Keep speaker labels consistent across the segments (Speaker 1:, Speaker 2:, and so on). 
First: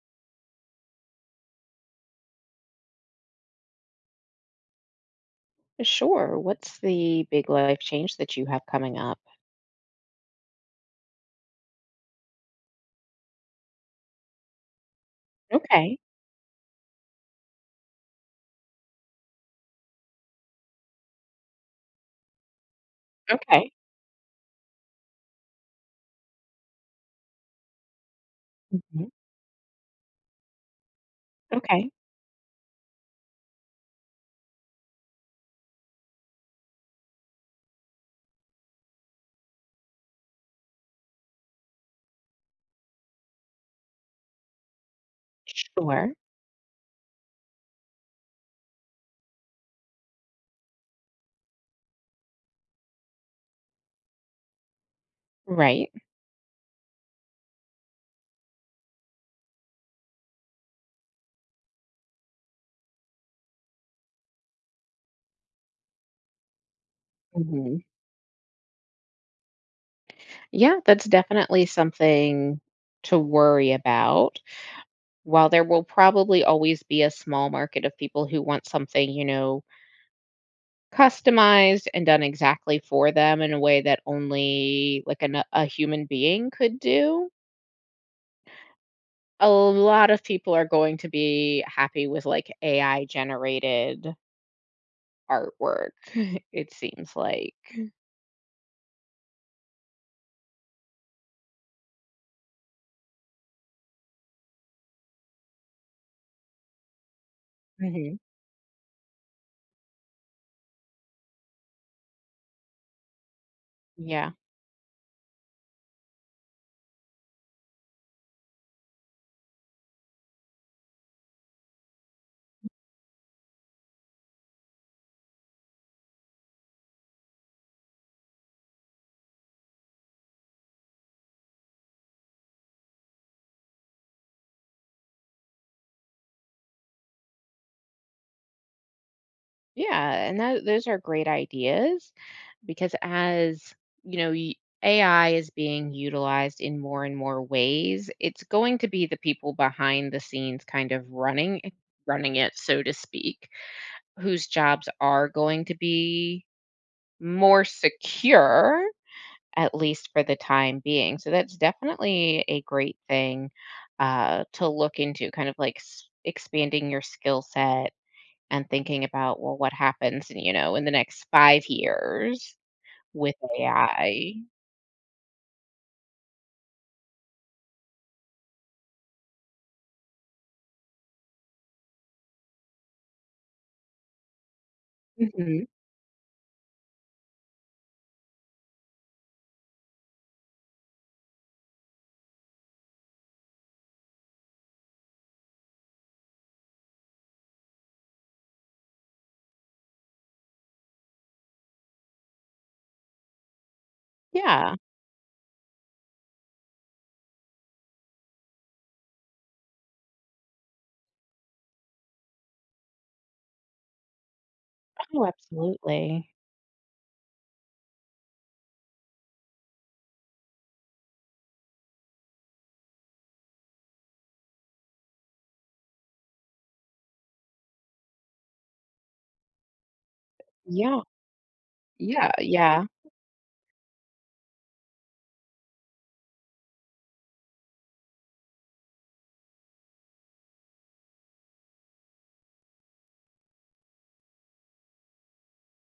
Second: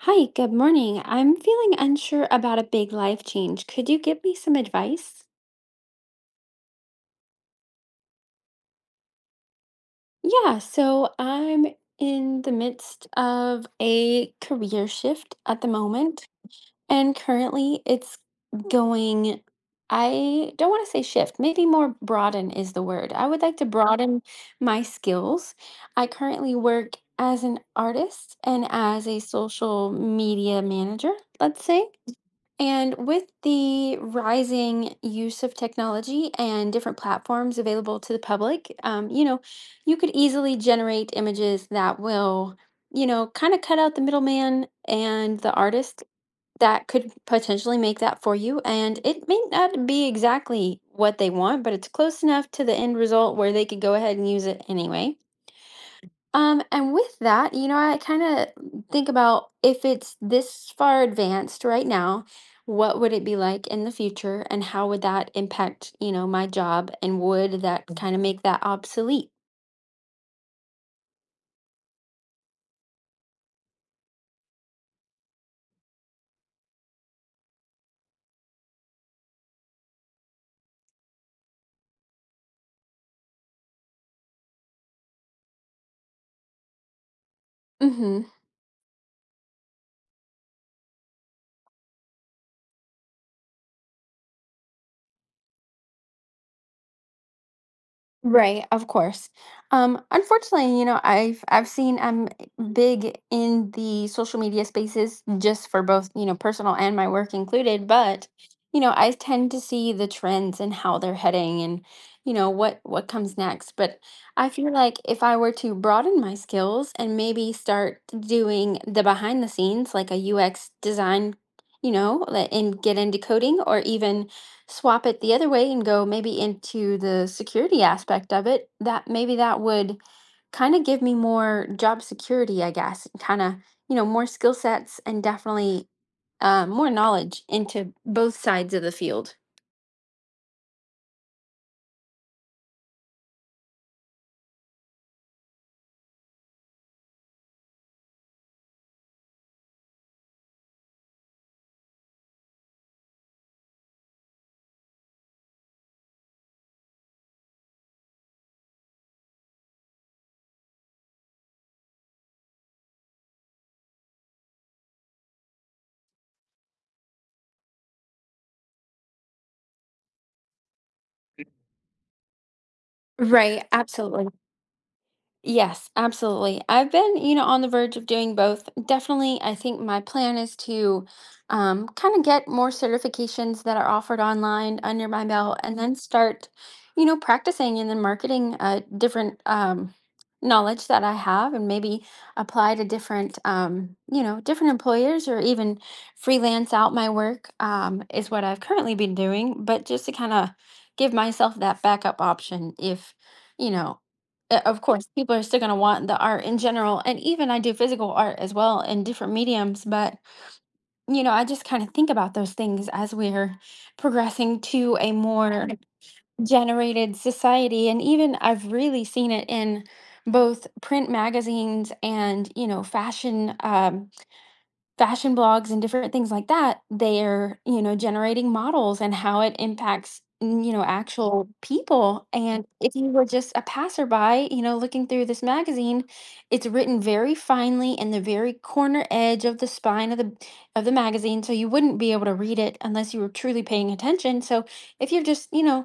Speaker 1: Hi, good morning. I'm feeling unsure about a big life change. Could you give me some advice?
Speaker 2: Sure. What's the big life change that you have coming up?
Speaker 1: Yeah. So I'm in the midst of a career shift at the
Speaker 2: Okay.
Speaker 1: moment, and currently it's going, I don't want to say shift, maybe more broaden is the word. I would like to
Speaker 2: Okay.
Speaker 1: broaden my skills. I currently work as an artist and as
Speaker 2: Mhm.
Speaker 1: a social media manager, let's say.
Speaker 2: Okay.
Speaker 1: And with the rising use of technology and different platforms available to the public, you could easily generate images that will, kind of cut out the middleman and the artist
Speaker 2: Sure.
Speaker 1: that could potentially make that for you. And it may not be exactly what they want, but it's close enough to the end result where they could go ahead and use it anyway.
Speaker 2: Right.
Speaker 1: And with that, I kind of think about if it's this far advanced right now, what would it be like in the future and how would that impact my job and would
Speaker 2: Hmm.
Speaker 1: that kind of make that obsolete?
Speaker 2: Yeah, that's definitely something to worry about. While there will probably always be a small market of people who want something, customized and done exactly for them in a way that only like a human being could do,
Speaker 1: Mhm.
Speaker 2: a lot of people are going to be happy with like AI generated artwork, it seems like.
Speaker 1: Right, of course. Unfortunately, I've seen I'm big in the social media spaces just for both, personal and my work included,
Speaker 2: Hmm.
Speaker 1: but you know, I tend to see the trends and how they're heading and you know what comes next. But
Speaker 2: Yeah.
Speaker 1: I feel like if I were to broaden my skills and maybe start doing the behind the scenes like a UX design, and get into coding or even swap it the other way and go maybe into the security aspect of it, that maybe that would kind of give me more job security, I guess, kind of, more skill sets and definitely more knowledge into both sides of the field.
Speaker 2: Yeah. And those are great ideas because as, you know, y- AI is being utilized in more and more ways, it's going to be the people behind the scenes kind of running it, so to speak, whose jobs are going to be more secure at least for the time being. So that's definitely a great thing to look into, kind of like expanding your skill set and thinking about, well, what happens, in the next 5 years with
Speaker 1: Right, absolutely.
Speaker 2: AI.
Speaker 1: Yes, absolutely. I've been, you know, on the verge of doing both. Definitely, I think my plan is to kind of get more certifications that are offered online under my belt
Speaker 2: Hmm.
Speaker 1: and then start practicing and then marketing different knowledge that I have and maybe apply to different different employers or even freelance out my work is what I've currently been doing. But just to kind of give myself that backup option if you know,
Speaker 2: Yeah.
Speaker 1: of course, people are still going to want the art in general. And even I do physical art as well in different mediums. But, you know, I just kind of think about those things as we're progressing to a
Speaker 2: Oh,
Speaker 1: more
Speaker 2: absolutely.
Speaker 1: generated society. And even I've really seen it in both print magazines and, you know, fashion. Fashion blogs and different things like that, they're, you know, generating models and how it impacts
Speaker 2: Yeah.
Speaker 1: actual people,
Speaker 2: Yeah.
Speaker 1: and
Speaker 2: Yeah.
Speaker 1: if you were just a passerby, you know, looking through this magazine, it's written very finely in the very corner edge of the spine of the magazine, so you wouldn't be able to read it unless you were truly paying attention, so if you're just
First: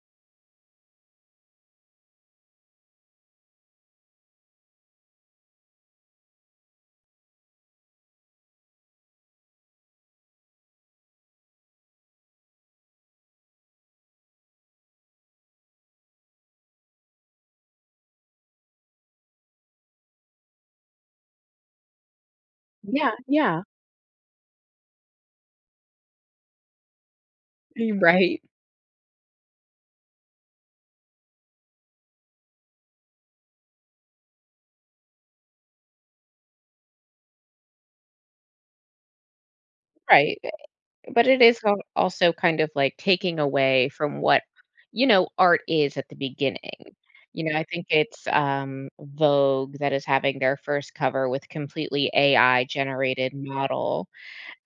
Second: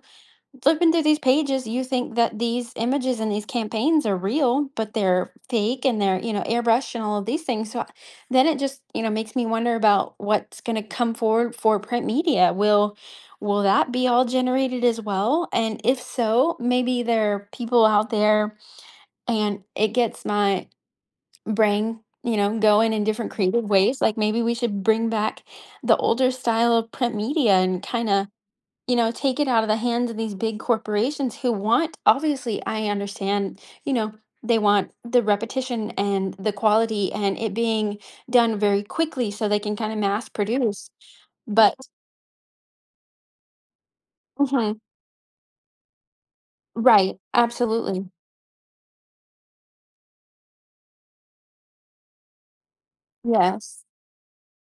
Speaker 1: flipping through these pages, you think that these images and these campaigns are real, but they're fake and they're, you know, airbrushed and all of these things. Then it just, you know, makes me wonder about what's going to come forward for print media. Will that be all generated as well? And if so, maybe there are people out there and it gets my brain, you know, going in
Speaker 2: Yeah.
Speaker 1: different
Speaker 2: Yeah.
Speaker 1: creative ways. Like maybe we should bring back the older style of print media and
Speaker 2: You're Right.
Speaker 1: take it out of the hands of these big corporations who want, obviously, I understand, you know, they want the repetition and the quality and it being done very quickly so they can kind of mass
Speaker 2: Right.
Speaker 1: produce.
Speaker 2: But it is
Speaker 1: But,
Speaker 2: al also kind of, like, taking away from what,
Speaker 1: mhm,
Speaker 2: art is at the beginning.
Speaker 1: right,
Speaker 2: You know, I think
Speaker 1: absolutely.
Speaker 2: it's, Vogue that is having their first cover with completely AI-generated
Speaker 1: Yes.
Speaker 2: model,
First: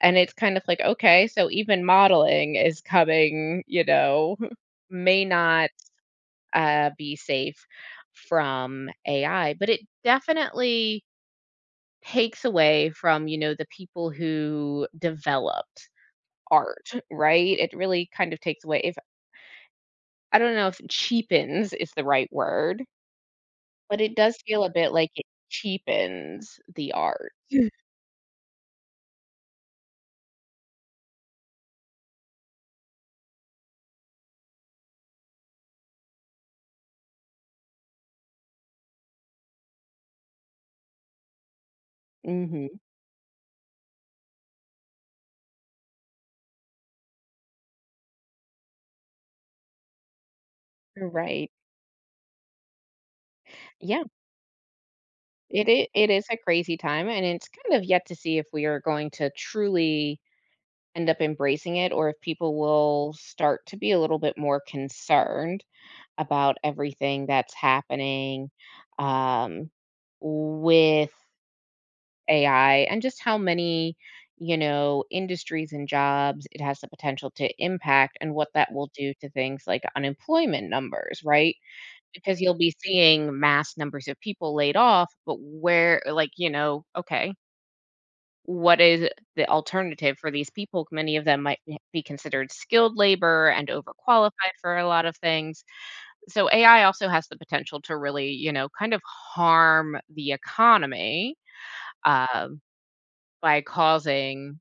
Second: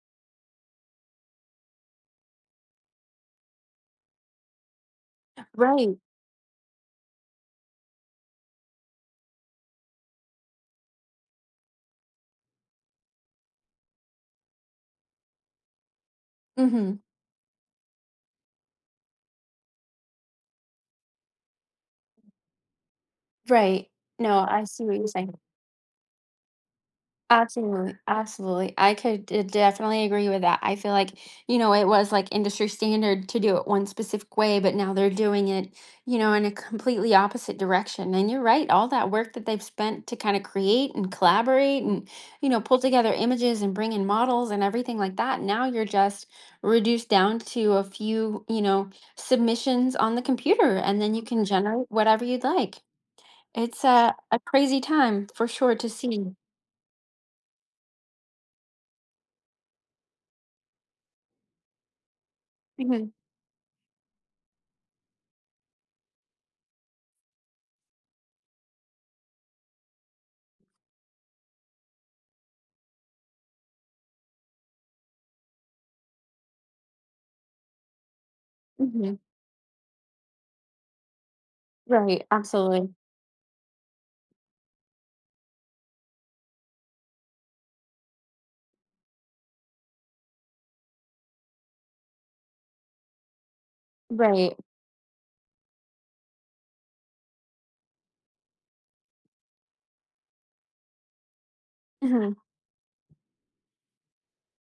Speaker 2: and it's kind of like, "Okay, so even modeling is coming, may not,
Speaker 1: Right.
Speaker 2: be safe from AI," but it definitely takes away from, the people who developed art,
Speaker 1: Hmm.
Speaker 2: right? It really kind of takes away if I don't know if cheapens is the right word,
Speaker 1: Right.
Speaker 2: but it does
Speaker 1: No,
Speaker 2: feel
Speaker 1: I
Speaker 2: a
Speaker 1: see
Speaker 2: bit
Speaker 1: what you're
Speaker 2: like it
Speaker 1: saying.
Speaker 2: cheapens the art.
Speaker 1: Absolutely, absolutely. I could definitely agree with that. I feel like, you know, it was like industry standard to do it one specific way, but now they're doing it, in a completely opposite direction. And you're right, all that work that they've spent to kind of create and collaborate and, you know,
Speaker 2: Hmm.
Speaker 1: pull together images and bring in models and everything like that. Now you're just reduced down to a few submissions on the computer, and then you can
Speaker 2: Right.
Speaker 1: generate whatever you'd like. It's
Speaker 2: Yeah.
Speaker 1: a crazy time for
Speaker 2: It
Speaker 1: sure to
Speaker 2: it it is
Speaker 1: see.
Speaker 2: a crazy time, and it's kind of yet to see if we are going to truly end up embracing it or if people
Speaker 1: Mhm,
Speaker 2: will start to be a little bit more concerned about everything that's happening, um, with AI and just how many, industries and jobs it has the potential to impact and what that will do
Speaker 1: mhm.
Speaker 2: to things like unemployment numbers, right?
Speaker 1: Right,
Speaker 2: Because you'll be
Speaker 1: absolutely.
Speaker 2: seeing mass numbers of people laid off, but where, like, okay, what is the alternative for these people? Many of them might be considered skilled labor and overqualified
Speaker 1: Right.
Speaker 2: for a lot of things. So AI also has the potential to really, kind of harm the economy
Speaker 1: Mhm.
Speaker 2: um, by causing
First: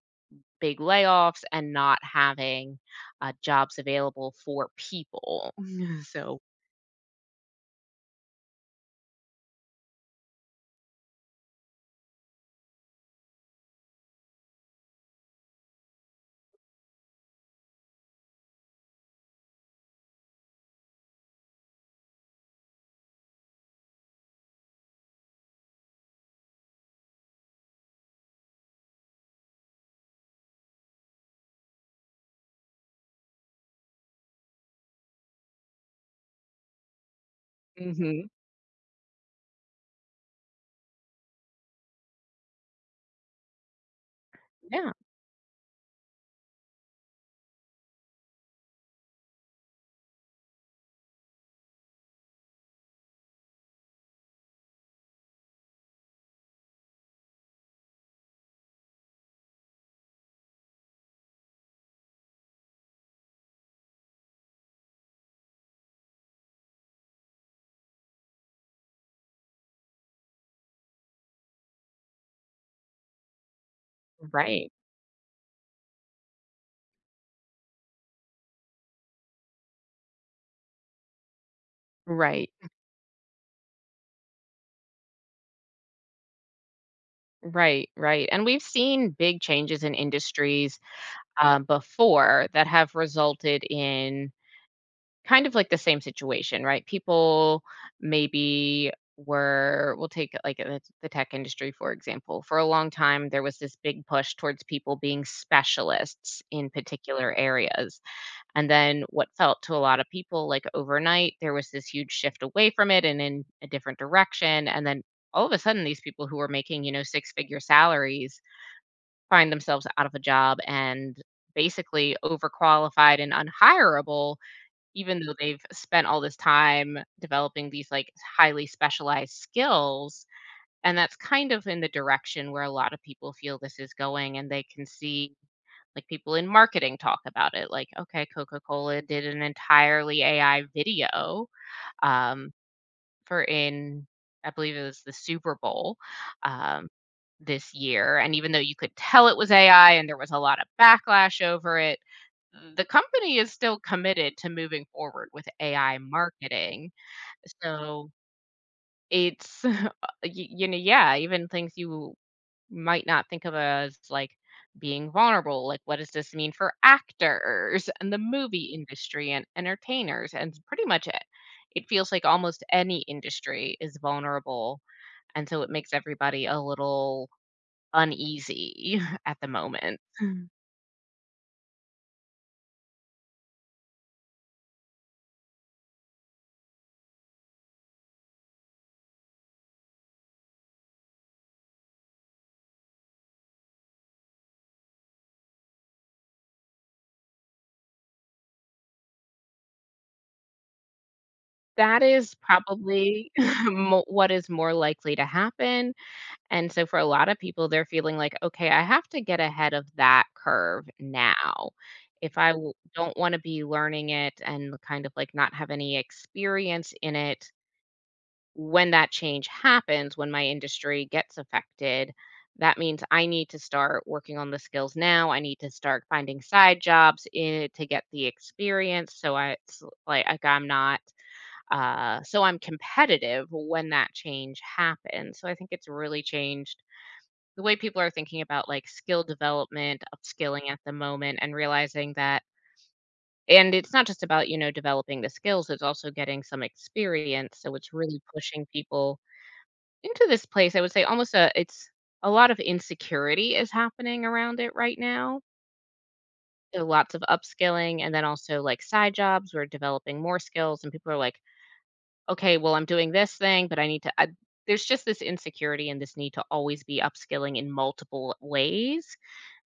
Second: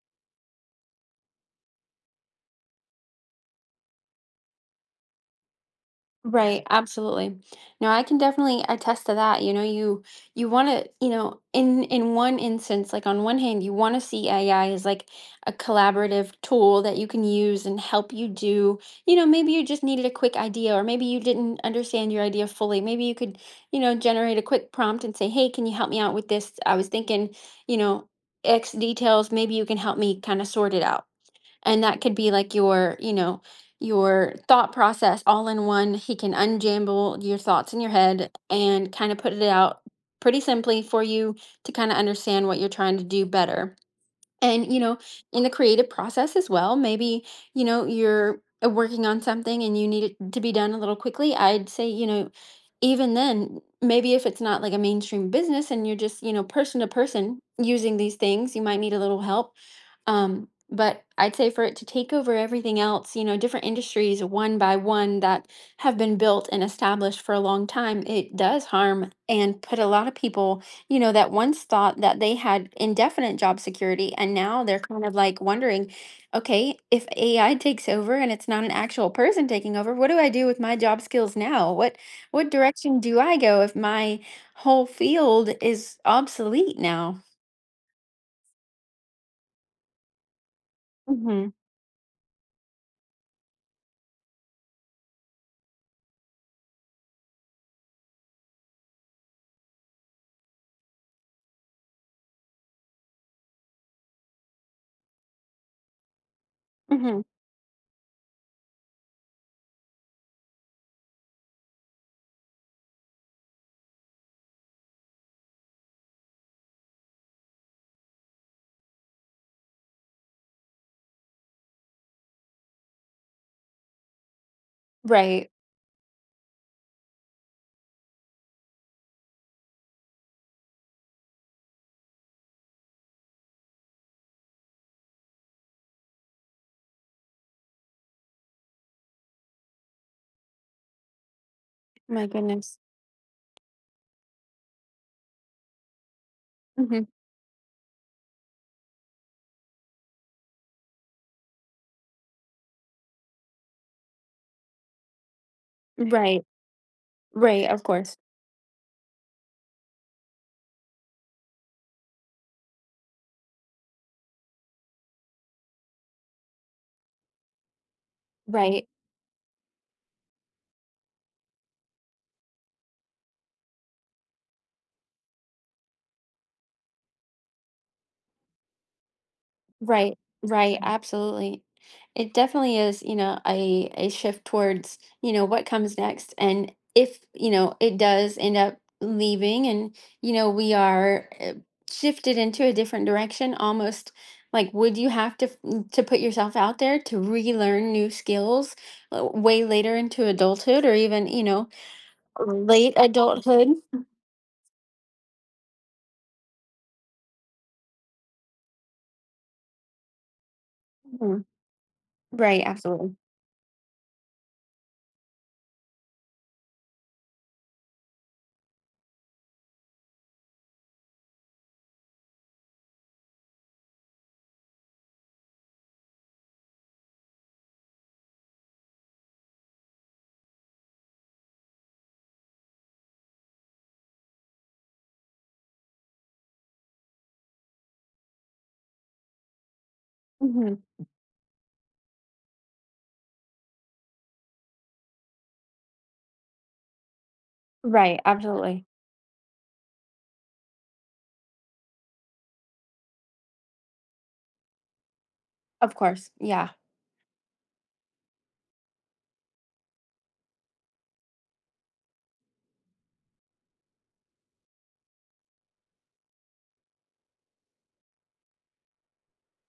Speaker 2: big layoffs and not having, jobs available for people. So.
Speaker 1: Right, absolutely. No, I can definitely attest to that. You know, you want to, you know, in one instance, like on one hand, you want to see AI as like a collaborative tool that you can use and help you do, you know, maybe you just needed a quick idea or maybe you didn't understand your idea fully. Maybe you could, you know, generate a quick prompt and say, "Hey, can you help me out with this? I was thinking, you know, X details, maybe you can help me kind of sort it out." And that could be like your, you know, your thought process all in one. He can unjamble your thoughts in your
Speaker 2: Mhm.
Speaker 1: head and kind of put it out pretty simply for you to kind of understand what you're trying to do better. And, you
Speaker 2: Yeah.
Speaker 1: know, in the creative process as well, maybe, you know, you're working on something and you need it to be done a little quickly. I'd say, you know, even then, maybe if it's not like a mainstream business and you're just, you know, person to person using these things, you might need a little help. But I'd say for it to take over everything else, you know, different industries one by one that have been built and established for a long time, it does harm and put a lot of people you know, that once thought that they had indefinite job security, and now
Speaker 2: Right.
Speaker 1: they're kind of like wondering, okay, if AI takes over and it's not an actual person taking over, what do I do with my job skills now? What
Speaker 2: Right.
Speaker 1: what direction do I go if my whole field is obsolete now?
Speaker 2: Right, right, and we've seen big changes in industries,
Speaker 1: Hmm.
Speaker 2: before that have resulted in kind of like the same situation, right? People maybe were we'll take, like, the tech industry, for example. For a long time, there was this big push towards people being specialists in
Speaker 1: Hmm.
Speaker 2: particular areas. And then what felt to a lot of people like overnight, there was this huge shift away from it and in a different direction. And then all of a sudden, these people who were making, six figure salaries find themselves out of a job and basically overqualified and unhireable, even though
Speaker 1: Right.
Speaker 2: they've spent all this time developing these like highly specialized skills. And that's kind of in the direction where a lot of people feel this is going. And they can see like, people in marketing talk about it, like, okay, Coca-Cola did an entirely AI video,
Speaker 1: My
Speaker 2: um,
Speaker 1: goodness.
Speaker 2: for in I believe it was the Super Bowl, um,
Speaker 1: Hmm.
Speaker 2: this year, and even though you could tell it was AI and there was a lot of backlash over it, the company is still committed to moving forward with AI
Speaker 1: Right.
Speaker 2: marketing.
Speaker 1: Right. Of
Speaker 2: So,
Speaker 1: course.
Speaker 2: it's y yeah, even things you might not think of as like being vulnerable. Like, what does this mean for actors and the movie
Speaker 1: Right.
Speaker 2: industry and entertainers? And pretty much it. It feels like almost any industry is vulnerable. And so it makes everybody a little uneasy at the moment.
Speaker 1: Right, right, mhm, absolutely. It definitely is, you know, a shift towards, you know, what comes next. And if, you know, it does end up leaving and, you know, we are shifted into a different direction, almost like would you have to to put yourself out there to relearn new skills way later into adulthood or even, you know,
Speaker 2: That is
Speaker 1: late
Speaker 2: probably
Speaker 1: adulthood?
Speaker 2: what is more likely to happen. And so for a lot of people, they're feeling like, okay, I have to get ahead of that curve
Speaker 1: Mhm.
Speaker 2: now. If I
Speaker 1: Right, absolutely.
Speaker 2: don't want to be learning it and kind of like not have any experience in it when that change happens, when my industry gets affected, that means I need to start working on the skills now. I need to start finding side jobs in it to get the experience. So it's like, I'm not so I'm competitive when that change happens. So I think it's really changed the way people are thinking about like skill development, upskilling at
Speaker 1: Hmm.
Speaker 2: the moment, and realizing that, and it's not just about, developing the skills, it's also getting some experience. So it's really
Speaker 1: Right,
Speaker 2: pushing
Speaker 1: absolutely.
Speaker 2: people into this place. I would say almost it's a lot of insecurity is happening around it right now.
Speaker 1: Of course. Yeah.
Speaker 2: So lots of upskilling and then also like side jobs. We're developing more skills, and people are like, okay, well, I'm doing this thing, but I need to, there's just this insecurity and this need to always be upskilling in multiple ways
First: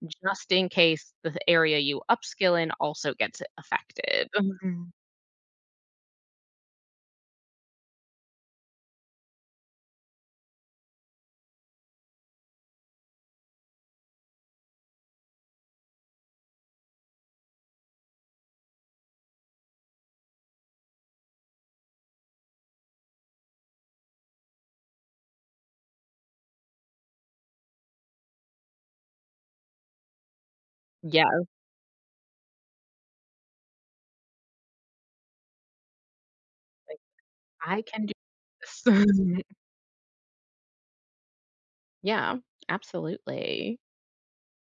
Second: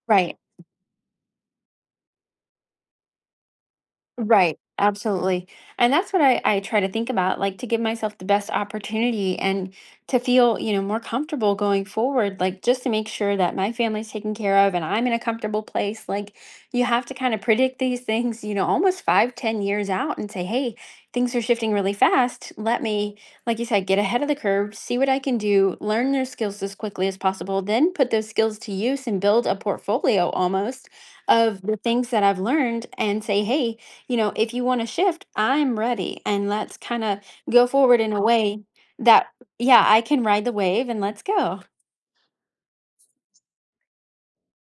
Speaker 1: Right.
Speaker 2: just in case the area you upskill in also gets affected.
Speaker 1: Right,
Speaker 2: Mhm.
Speaker 1: absolutely. And that's what I try to think about, like to give myself the best opportunity and to feel, you know, more comfortable going forward, like just to make sure that my family's taken care of and I'm in a comfortable place. Like you have to kind of predict these things, you know, almost 5, 10 years out and say, hey, things are shifting really fast. Let me, like you said, get ahead of the curve, see what I can do, learn their skills as quickly as possible, then put those skills to use and build a portfolio almost
Speaker 2: Yeah, I was
Speaker 1: of the things that I've learned and say, hey, you know, if you want to shift, I'm ready. And let's
Speaker 2: like,
Speaker 1: kind of go
Speaker 2: I
Speaker 1: forward
Speaker 2: can do
Speaker 1: in a way that,
Speaker 2: this.
Speaker 1: yeah, I can ride the wave and let's go.
Speaker 2: Yeah, absolutely.